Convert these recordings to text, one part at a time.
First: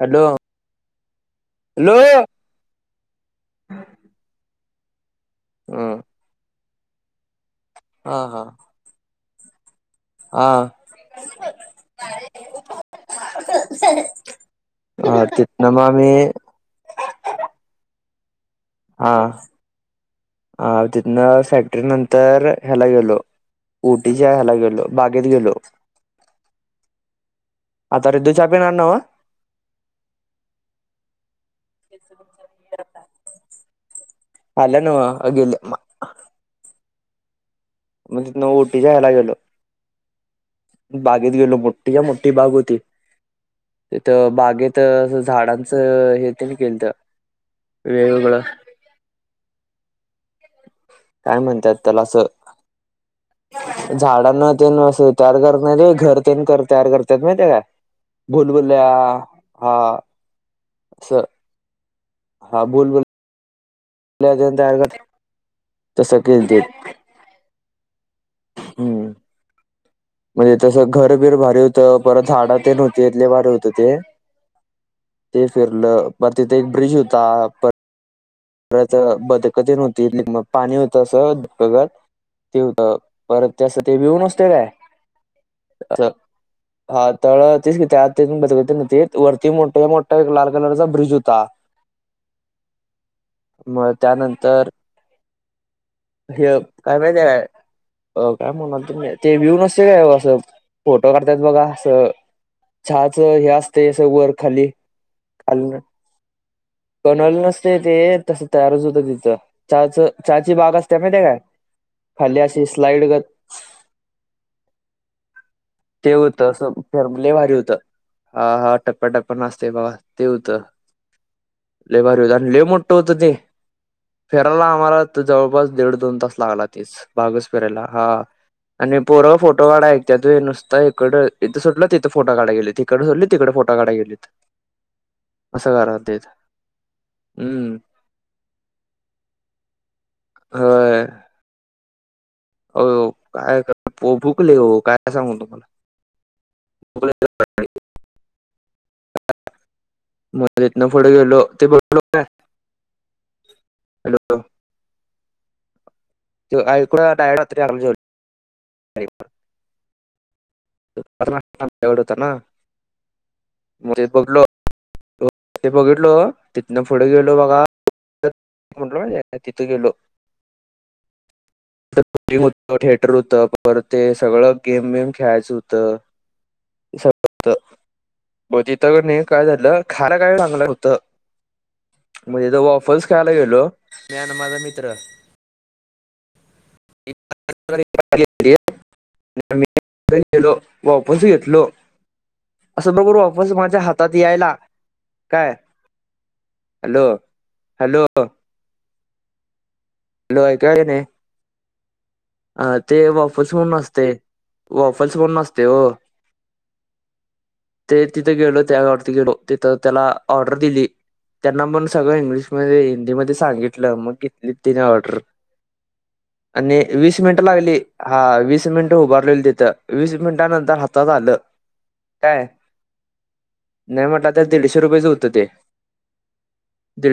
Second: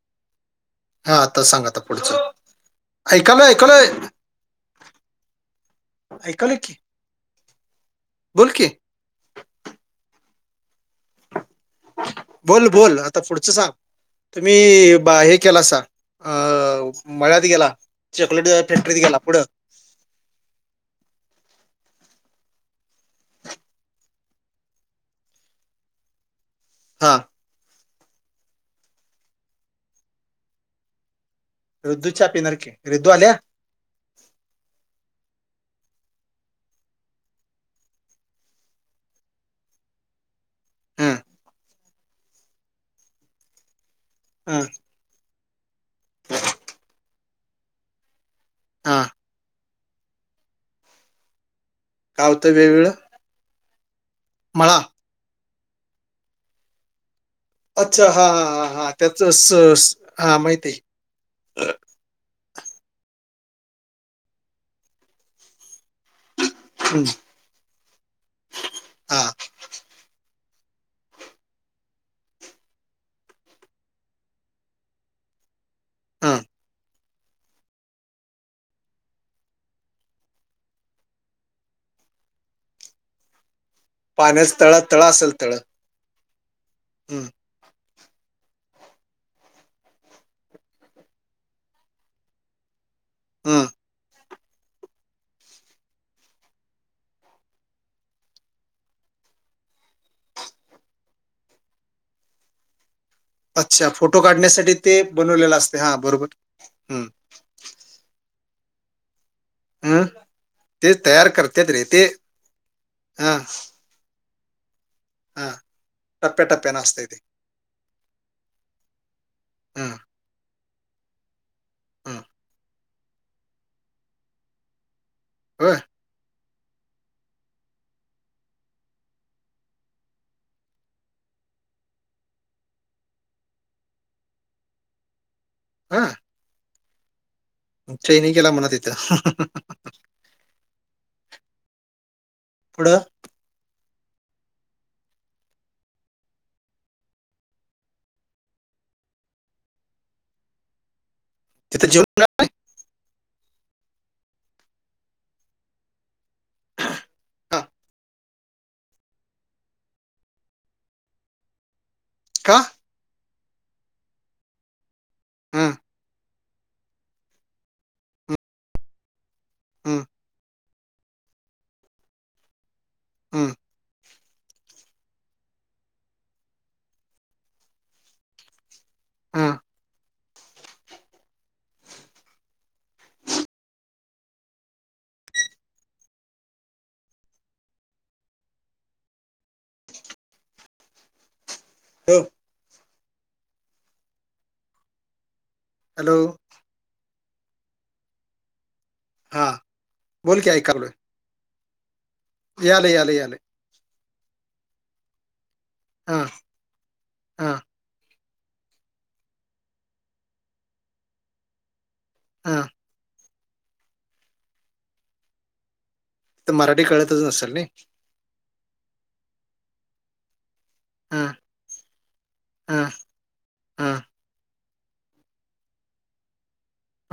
Hello! हा आता सांग आता हॅलो पुढचं, ऐकालोय ऐकालोय. हम्म. ऐकलोय की. हा बोल हां. की आं. बोल बोल आता पुढचं सांग. तुम्ही बा हा हे तिथनं केलंसा,, मग आम्ही अ मळ्यात गेलासा, चॉकलेट फॅक्टरीत हा, गेला पुढं हा तिथनं फॅक्टरी नंतर ह्याला गेलो, उटीच्या हयला गेलो, बागेत गेलो. हां. आता रिदु च्या पिणार नवं. रिदू च्या पिणारकी, रिदू आल्या आल्या नवं,, अं गेल्या मग तितनं ओटी च्या हला गेलो. हं, बागेत गेलो मोठ्ठीच्या मोठ्ठी! बाग होती तिथं हं, बागेत. झाडांचं हे त्यांनी केलंत वेगवेगळं. हां. काय? म्हणतात त्याला असं. तर वेगवेगळं. झाडांना न तेन मळा तयार करत नाही घर तेन कर तयार करतात माहिते काय? अच्छा! हा भुलभुलया हा त्याचच स सर आ माहिती आहे. स हा बोल, बोल. [inaudible] तसं केलते. [inaudible] हम्म. हा म्हणजे तसं घरबिर भारी होतं परत झाडा नव्हती भारी होत ते. हे फिरलं पर हा तिथे एक ब्रिज होता. पन परत बदकतेन व्हती इ मग पाणी होतं अस [unintelligible] ात ते होत परत त्यास ते व्हीव नसते पाण्याचं काय तळा तळा असेल तळ अस हा हं, तळं तर तेच त्यात. बदकं तेन हुतीत वरती मोठ्या मोठा एक लाल कलरचा ब्रिज होता. हम्म. म त्यानंतर हे काय माहितीे का? काय म्हणलातो ही ते व्यू नसते काय? असं फोटो काढतयात बगा असं. चहाचं हे असते अच्छा अस फोटो वर खाली काढण्यासाठी ते [unintelligible] बनवलेलं असते हा बरोबर हं, ते ते तसं तयारच होतं तिथं चाहाच हं, चहाची बाग अस ते तयार करत्यात रे! ते स्लाईड गत हां हां. ते होतं असं लै भारी होतं हा हा टप्प्या, टप पन आस तय भावा हं, ते होतं हं. लैभारी होतं आनी लै मोट ट होतं तेे फिराला आमाला त जवळपास होय दीड दोन तास लागला तेच. बागचं फिराला हा आनी पोरं फोटो काडाय ऐकत्यात वय नुस- ता इकडं इतं सुटलं तीतं फोटो काडाय गेलेत, इकडं सुटली तिकडं फोटो काडाय गेलेत. असं हा कराल् तेत हम्म. ट्रेनिंग केला म्हणा तिथं. हां. [inaudible] पुढं [unintelligible] [unintelligible] मग तिथनं पुढं गेलो. तिथं जेवण हॅलो [unintelligible] हा, [unintelligible] [unintelligible] का? [unintelligible] ते हं, बगितलो तितन फुडं गेलो बगा हं, तितं गेलो. हं, [unintelligible] थिएटर होतं हं, परत ते सगळं गेममीम. खेळायचं होतं. [unintelligible] मग तिथं कणी काय हं. झालं, खायला काय लागणार होतं. मग तीत ऑफल्स खायला गेलो, मी आणि माझा मित्र. [unintelligible] [unintelligible] गेलो वाफल्स घेतलो. [unintelligible] असं बरोबर वाफल्स माझ्या हातात यायला काय. हॅलो. Hello hello. हां. हॅलो [unintelligible] ह यालं ते यालं यालं वॉफल्स म्हणून असतंय, वॉफल्स म्हणून असतंय ओ. हां. ते तितं गेलो त्यावरती गेलो, तितं त्याला ऑर्डर दिली त्यांना मन सगळं हा इंग्लिशमध्ये हिंदीमध्ये सांगितलं, मग घेतलीत तिन्ही ऑर्डर. मराठी आणि कळत वीस मिनिटं लागली हां, वीस मिनिटं उभारलेलो तिथं वीस मिनिटानंतर हात हातात हा आलं. काय? हा हा नाही म्हटला तर दीडशे रुपयचं होतं ते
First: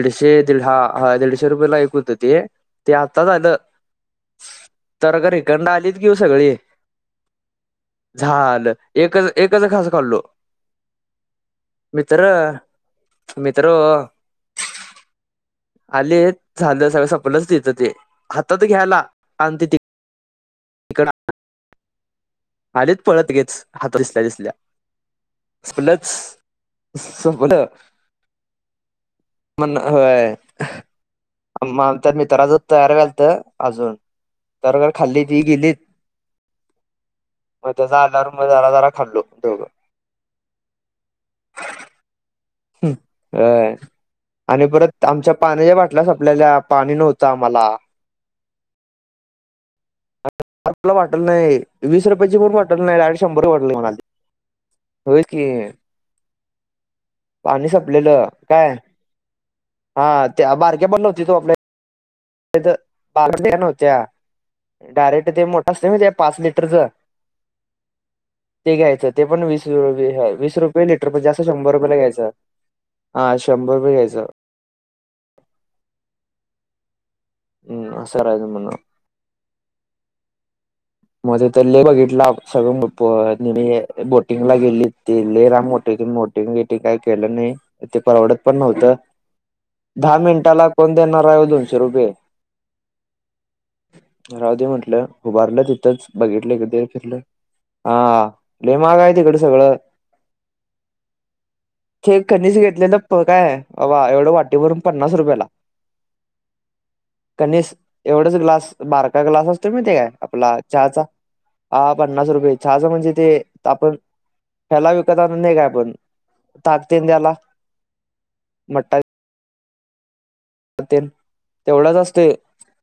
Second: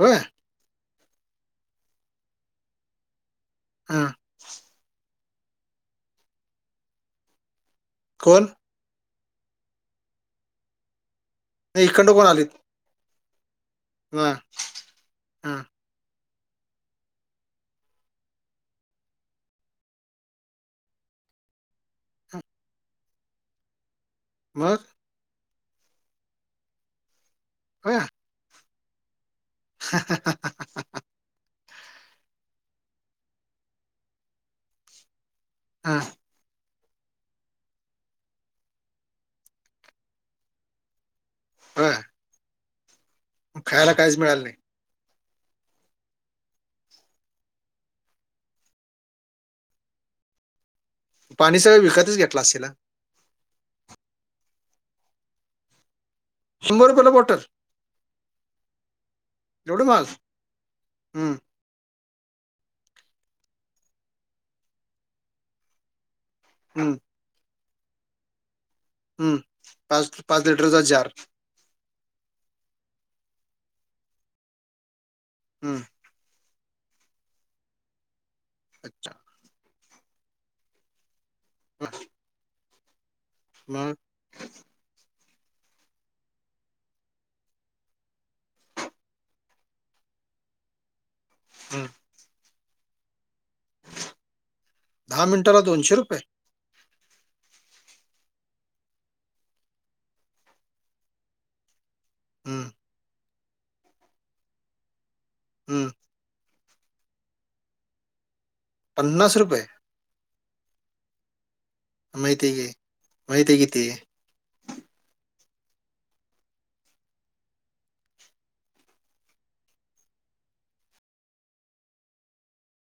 होय हा हा. दीडशे रुपयेला एक होतं, ते आत्ता झालं. हा. [unintelligible] आलेत की हो सगळे कोण झालं. एकच एकच खास खाल्लो नाही इकडं मित्र. मित्र ओ. आ आ. आलीत झालं सगळं संपलच. तिथं ते हातात घ्यायला आणि ति इकडंन [unintelligible] आलीत पळत लगेच, हात दिसल्या दिसल्या. मग [unintelligible] संपलं. हा. म्हण होय. म आमच्या मित्राचं तयार व्यालत अजून, तर खाल्लीत ती गेलीत. हां. मग तेज आल्यावर मग, जरा जरा खाल्लो दोघं. होय. मग होय खायला काहीच मिळालं नाही आणि परत. ते आमच्या पाण्याच्या बाटल्या संपल्याल्या पाणी नव्हतं आम्हाला. मला बॉटल नाही. पाणी सगळं वीस विकतच रुपयाची घेतला पण असेल हा. बॉटल नाही. डायरेक्ट शं शंभर बॉटल घेऊन आलती, होय की. शंभर रुपये ला बॉटल. पाणी संपलेलं काय, एवढं माल हा हम्म [unintelligible] [unintelligible] नव्हत्या, डायरेक्ट ते मोठ असते माहितीये पाच लिटर. लिटरच हम्म ते घ्यायचं ते हम्म. पण, वीस हे पाच हाय पाच वीस लिटरचा रुपये लिटर जार. म्हणजे असं. फक्त शंभर रुपयेला घ्यायचं, हा शंभर रुपये घ्यायचं. हम. हम् अस करायच आहे म्हण. अच्छा मध्ये तर लय हं, बघितला सगळं म् ब् मग नेहमी बोटिंगला गेलीत. ते लय लांब होतं बोटिंग बीटिं काय केलं नाही, ते परवडत पण नव्हतं. दहा मिनिटाला कोण देणार आहे दोनशे हं. रुपये. राहूदे म्हंटलं मिनिटाला उभारलं तिथ् [unintelligible] हा महाग हाय तिकड सगळं [inaudible] ते कणीस हं, घेतलेलं प् काय, बाबा एवढं वाटेभरून पन्नास रुपयाला. हम्म कणीस एवढंस ग्लास बारकं ग्लास असतोय माहिती हाय काय आपला चहाचा हां पन्नास माहिती रुपये आहे की, चहाचा म्हणजे ते माहिती आहे की ते. आपण ह्याला विकत नाही काय आपण ताक तेन द्यायला मट्टा वि् तेन तेवढाच असतोय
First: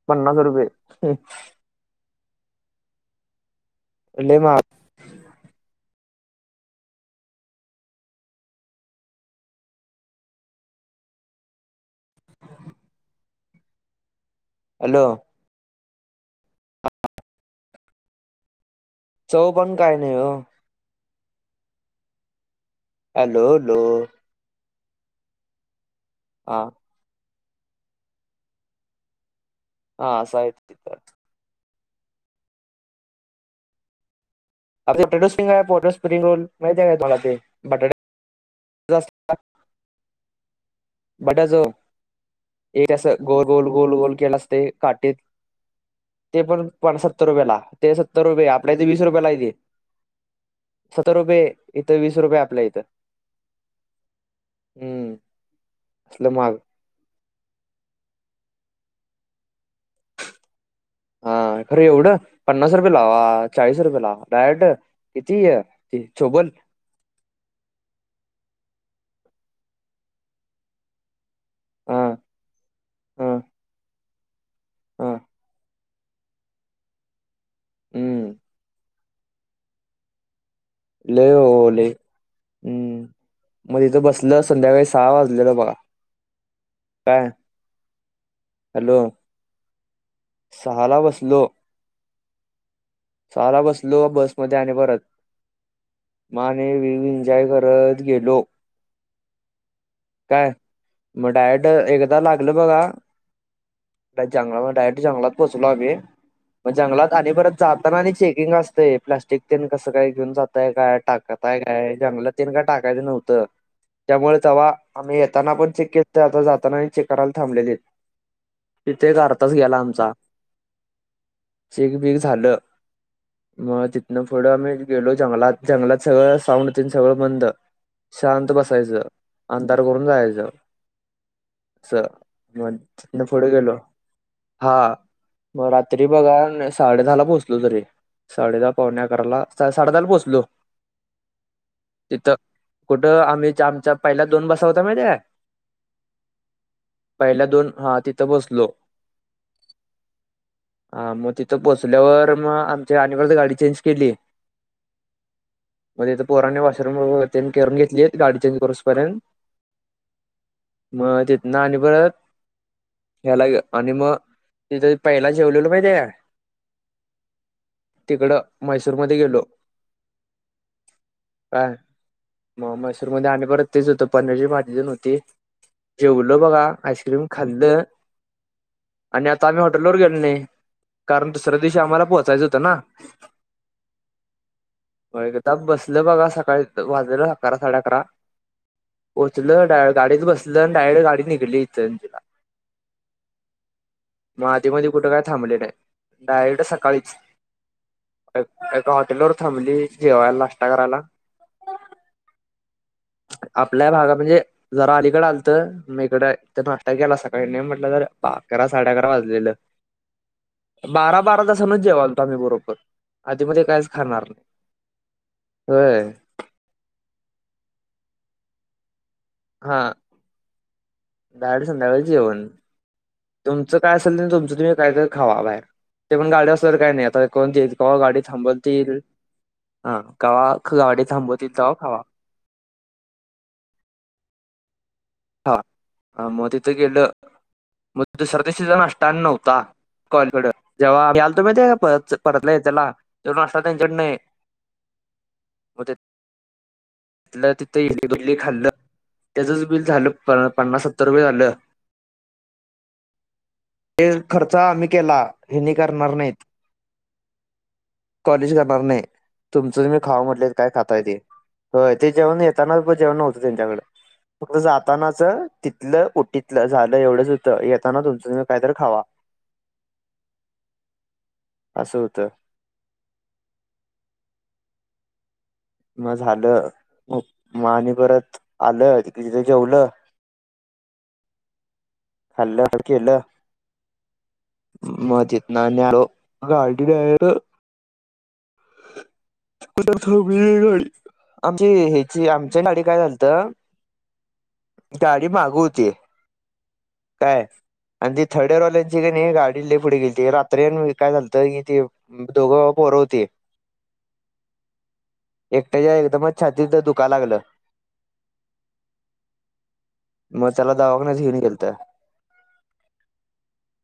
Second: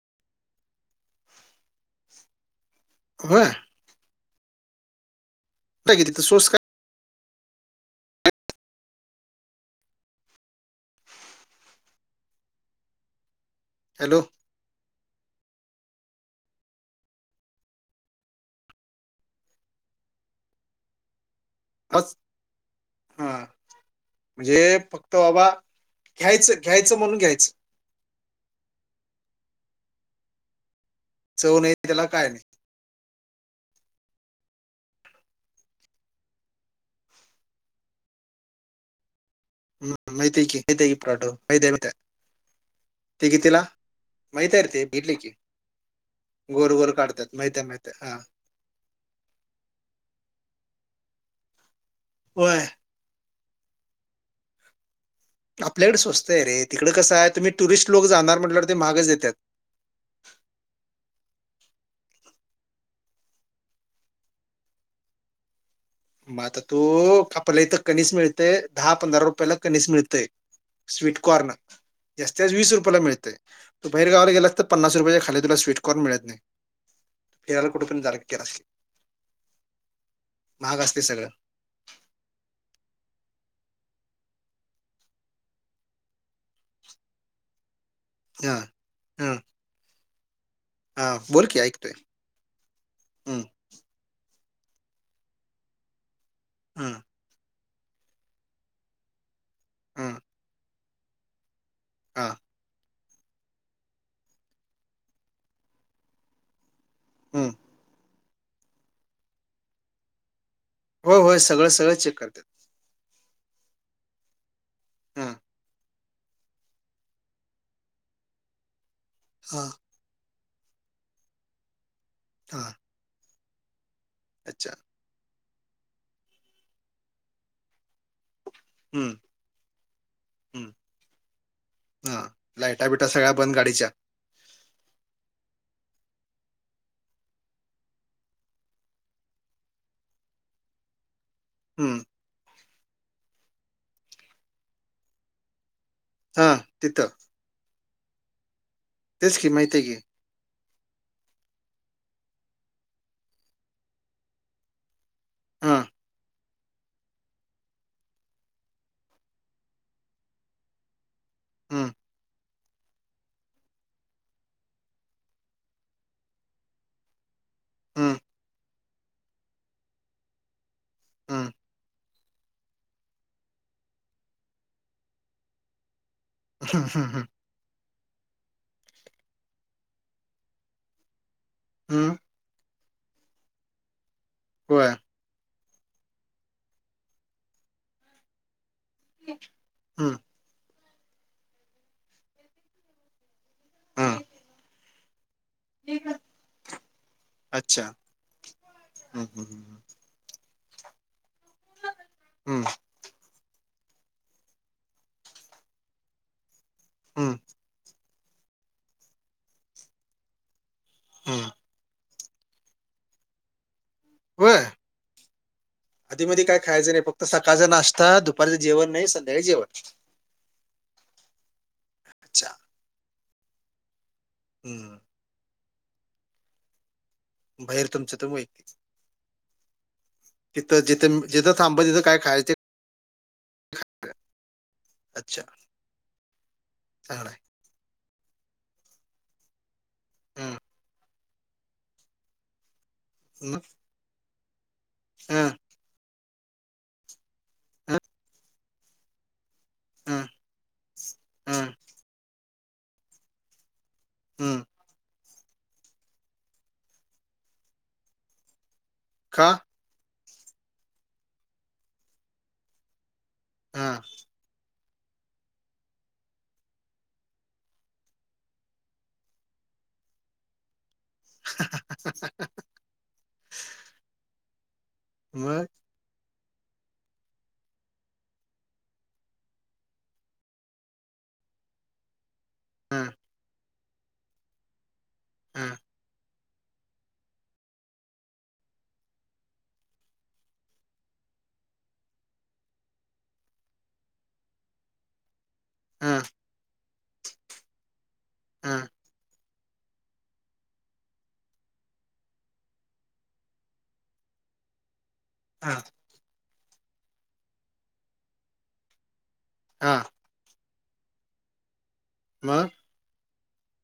पन्नास रुपय. होय. लय मा् तर तिथं स्वस् काय? हॅलो हॅलो [unintelligible] चव पण काय नाही हो. मस् हॅलो लो जे फक्त बाबा घ्यायचं हा घ्यायचं म्हणून घ्यायचं. हा असं आहेत तिथ. चव नाही त्याला काय नाही. अ बटाटो स्पिंग आहे बटाटो स्पिंग रोल माहिती आहे का तुमला ते बटाटा जस. [unintelligible] हम्म माहिती आहे की माहिती आहे की बटाटो माहित हाय माहिती हाय एक अस गोल गोल गोल गोल केलेलं माहिती आहे असतय रे ते काटेत बघितलंय की. ते गोल-गोल पण सत्तर काढतात. रुपयेला, माहिती आहे, माहिती ते आहे. हां. सत्तर रुपये आप् आपल्या इथे वीस रुपययाला ते, सत्तर रुपये इथं वीस रुपये आपल्या होय. इथं. हम्म. आपल्याकडे स्वस्त असलं आहे महाग रे तिकडे कसं आहे तुम्ही टुरिस्ट लोक जाणार म्हटल्यावर ते महागच देतात. हा खरं एवढं पन्नास रुपयला अ्वा चाळीस रुपयला डायरेक्ट किती अ् मग आता तू आपल्याला इथं कणीस मिळतय दहा पंधरा रुपयाला कणीस मिळतय. स्वीट कॉर्न हा जास्तीत जास्त वीस रुपयाला हा मिळतय तू बाहेर गावला गेलास तर, पन्नास हा रुपय खाली तुला स्वीट कॉर्न मिळत नाही. फिरायला कुठे पण जा हम्म केलास की. महाग असते सगळं लय हो लय हम्म मग इथं बसलं संध्याकाळी सहा वाजलेलं बघा. काय? हा हॅलो. सहाला हं बोल की, ऐकतोय. हम्म सहा बसलो बसमध्ये आणि परत म् आणि [unintelligible] व हम्म एन्जॉय करत. पळत गेलो. हम्म काय मग डायरेक्ट एकदा हा लागल बघा जंगलात डायरेक्ट जंगलात पोहचलो आम्ही मग जंगलात आणि हम्म परत जाताना आणि चेकिंग असतंय प्लास्टिक तेन कसं घेऊन जात ताय काय होय होय टाकताय सगळं सगळं काय चेक जंगलात करतात तेन का टाकायच नव्हतं त्यामुळे जव्हा आम्ही हा येताना पण चेक आता जाताना आणि चेक करायला थांबलेलीत तिथं एक अर्धा तास हा गेला आमचा. चेक बीक झालं हा मग तिथनं पुढं अच्छा आम्ही गेलो जंगलात. जंगलात सगळं साऊंड तेन सगळं बंद शांत बसायचं. हम्म अंधार करून जायचं हम्म असं हा म लाईटा बिटा तिथंन सगळ्या पुढं बंद गेलो. गाडीच्या हा मग रात्री बघा साडे दहा ला पोहोचलो तरी. साडेदहा पावणे अकराला साडेदहाला पोचलो. हम्म. तिथं कुठं आम्ही ज्या आमच्या पहिल्या दोन बसा होत्या माहित आहे काय? हा तिथं. पहिला दोन हा तिथं बसलो. तेच की माहिती आहं कि. हा मग तिथं पोचल्यावर मग आमची आणि परत गाडी चेंज केली. हा म तिथं पोराणी वॉशरूम व तेण करून घेतलीत गाडी चेंज करूसतो पर्यंत पर्यंत मग तिथंन आणि हम्म परत ह्याला आणि मग तिथ पहिला जेवलेलो माहिती आहं काय? हम्म तिकडं मैसूरमध्ये गेलो. हम्म काय मग मैसूर मध्ये आणि परत तेच होतं पनीरची भाजीतेण होती. जेवलो बघा हम्म आईस्क्रीम हम्म खाल्लं आणि आता आम्ही हॉटेलवर गेलो नाही, कारण दुसऱ्या दिवशी आम्हाला हम्म पोहोचायचं होतं ना. होय. म एखदा बसलं बघा सकाळी वाजलेलं अकरा साडेअकरा. पोचलं डायर हं, गाडीच बसलं आणि डायरेक्ट गाडी निघली इथं. हं. म आधी मधी काय कुठं काय थांबली नाही. डायरेक्ट सकाळीच अच्छा. एका हं, हॉटेलवर हं, हं, थांबली जेवायला नाश्ता करायला. हम्म आपल्या भागात म्हणजे जरा अलीकड आलत म इकड तर नाश्ता केला हं, सकाळी नाही म्हटलं ज अकरा साडे अकरा वाजलेलं बारा बारा हं. तासनचं जेवालतो आम्ही बरोबर आधी मधी कायच खाणार नाही होय होय आधी मधी काय खायचं नाही फक्त तर सकाळचा नाश्ता दुपारचं जेवण नाही संध्याकाळी जेवण, हा डायरेक्ट संध्याकाळी जेवन अच्छा. तुमचं काय असेल ते तुमचं तुम्ही काय हं. तर खावा बाहेर ते पण गाडी असल्या तर काही नाही आता कोण ती बाहेर का तुमच्या गाडी तुम्ही एकटेच. थांबवतील हा तिथं गाडी जिथं जिथं थांबवतील तवा थांबा खावा तिथं काय [unintelligible] अच्छा हाा मग तिथ गेलं चांगलं आहे. मग दुसऱ्या दिवशी चा नाश्ता आणि नव्हता काॅल कडं हं. जेव्हा आम्ही यायलतो माहिती परत ल्या त्यांच्याकडं नाही. हा तिथंल्या तिथं इडली बिडली खालं तेझच बिल हं, प पन्नास सत्तर रुपये झालं. हं, ते खर्च हं. आम्ही केला. हेनी करणार नाहीत कॉलेज करणार नाही. का? तुमचं तुम्ही खावा म्हटले काय खातायेत ते तर तेे जेवण येताना जेवण. त्यांच्याकड हां. फक्त जातानाच- तिथलं उटीतलं झालं एवढंच होतं येताना तुमचं काय? तर खावा असं होतं. मग. मग झालं म म आणि परत आलं कि तिथे जेवलं. खाल्ल हं, केलं. मग तिथंन हं, आणि आलो गाडी डायरेक्ट- गाडी आमची हची आमची गाडी काय झालत गााडी मागून. हं, काय आणि ती हं, का [unintelligible] नाही गाडी गेली. ट्रेन काय झालतं कि ती दोघं पोर होती. हं, एकट्याच्या एकदमच छातीतच दुखा लागलं. हां. मग त्याला दावाखान्यात घेवून गेलतं. मग?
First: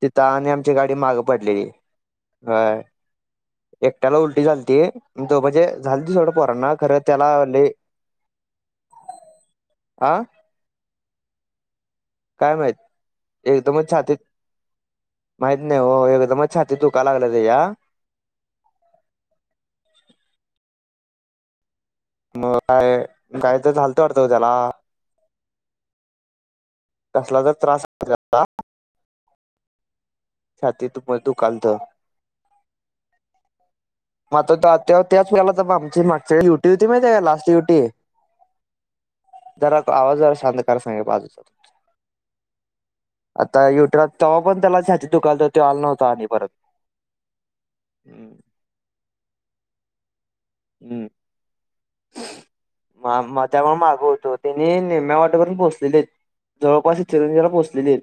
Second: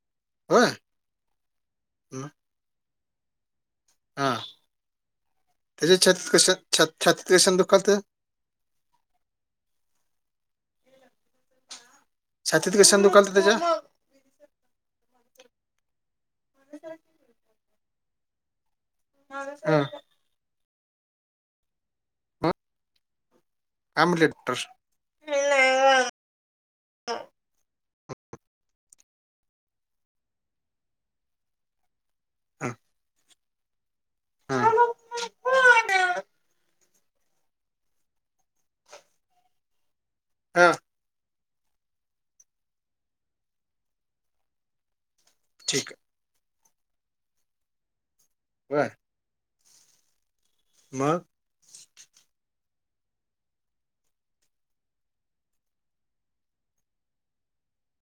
तिथ आणि होय? आमची गाडी माग पडलेली मग? ह. एकट्याला हां. उलटी झालती तो म्हणजे त्याच्या झालती छातीत थोडं कशा पोरांना छा खरं त्याला छातीत कशानं लय दुखालतं? आं. काय? माहित छातीत कशानं दुखालतं त्याच्या? एकदमच छातीत माहित नाही हो एकदमच छाती दुका लागलं त्याच्या. हा. मग काय? काय तर झालत काय वाटंत म्हटले त्याला. डॉक्टर? कसला तर त्रास होता त़्याला. [inaudible] छातीत दुखायला होतं हां मग त्याच वेला तर आमची मागच्या व ड्युटी माहीत लास्ट ड्युटी जरा आवाज शांत हा करा. आता [unintelligible] त तवा पण त्याला दुकालत तर तो आला ठीक नव्हता परत.. बरं. मग? मा त्यामुळं माग होतो त्यांनी निम्या वाटेवर पोहोचलेलीत. जवळपास चिंरंजीला पोहोचलेलीत.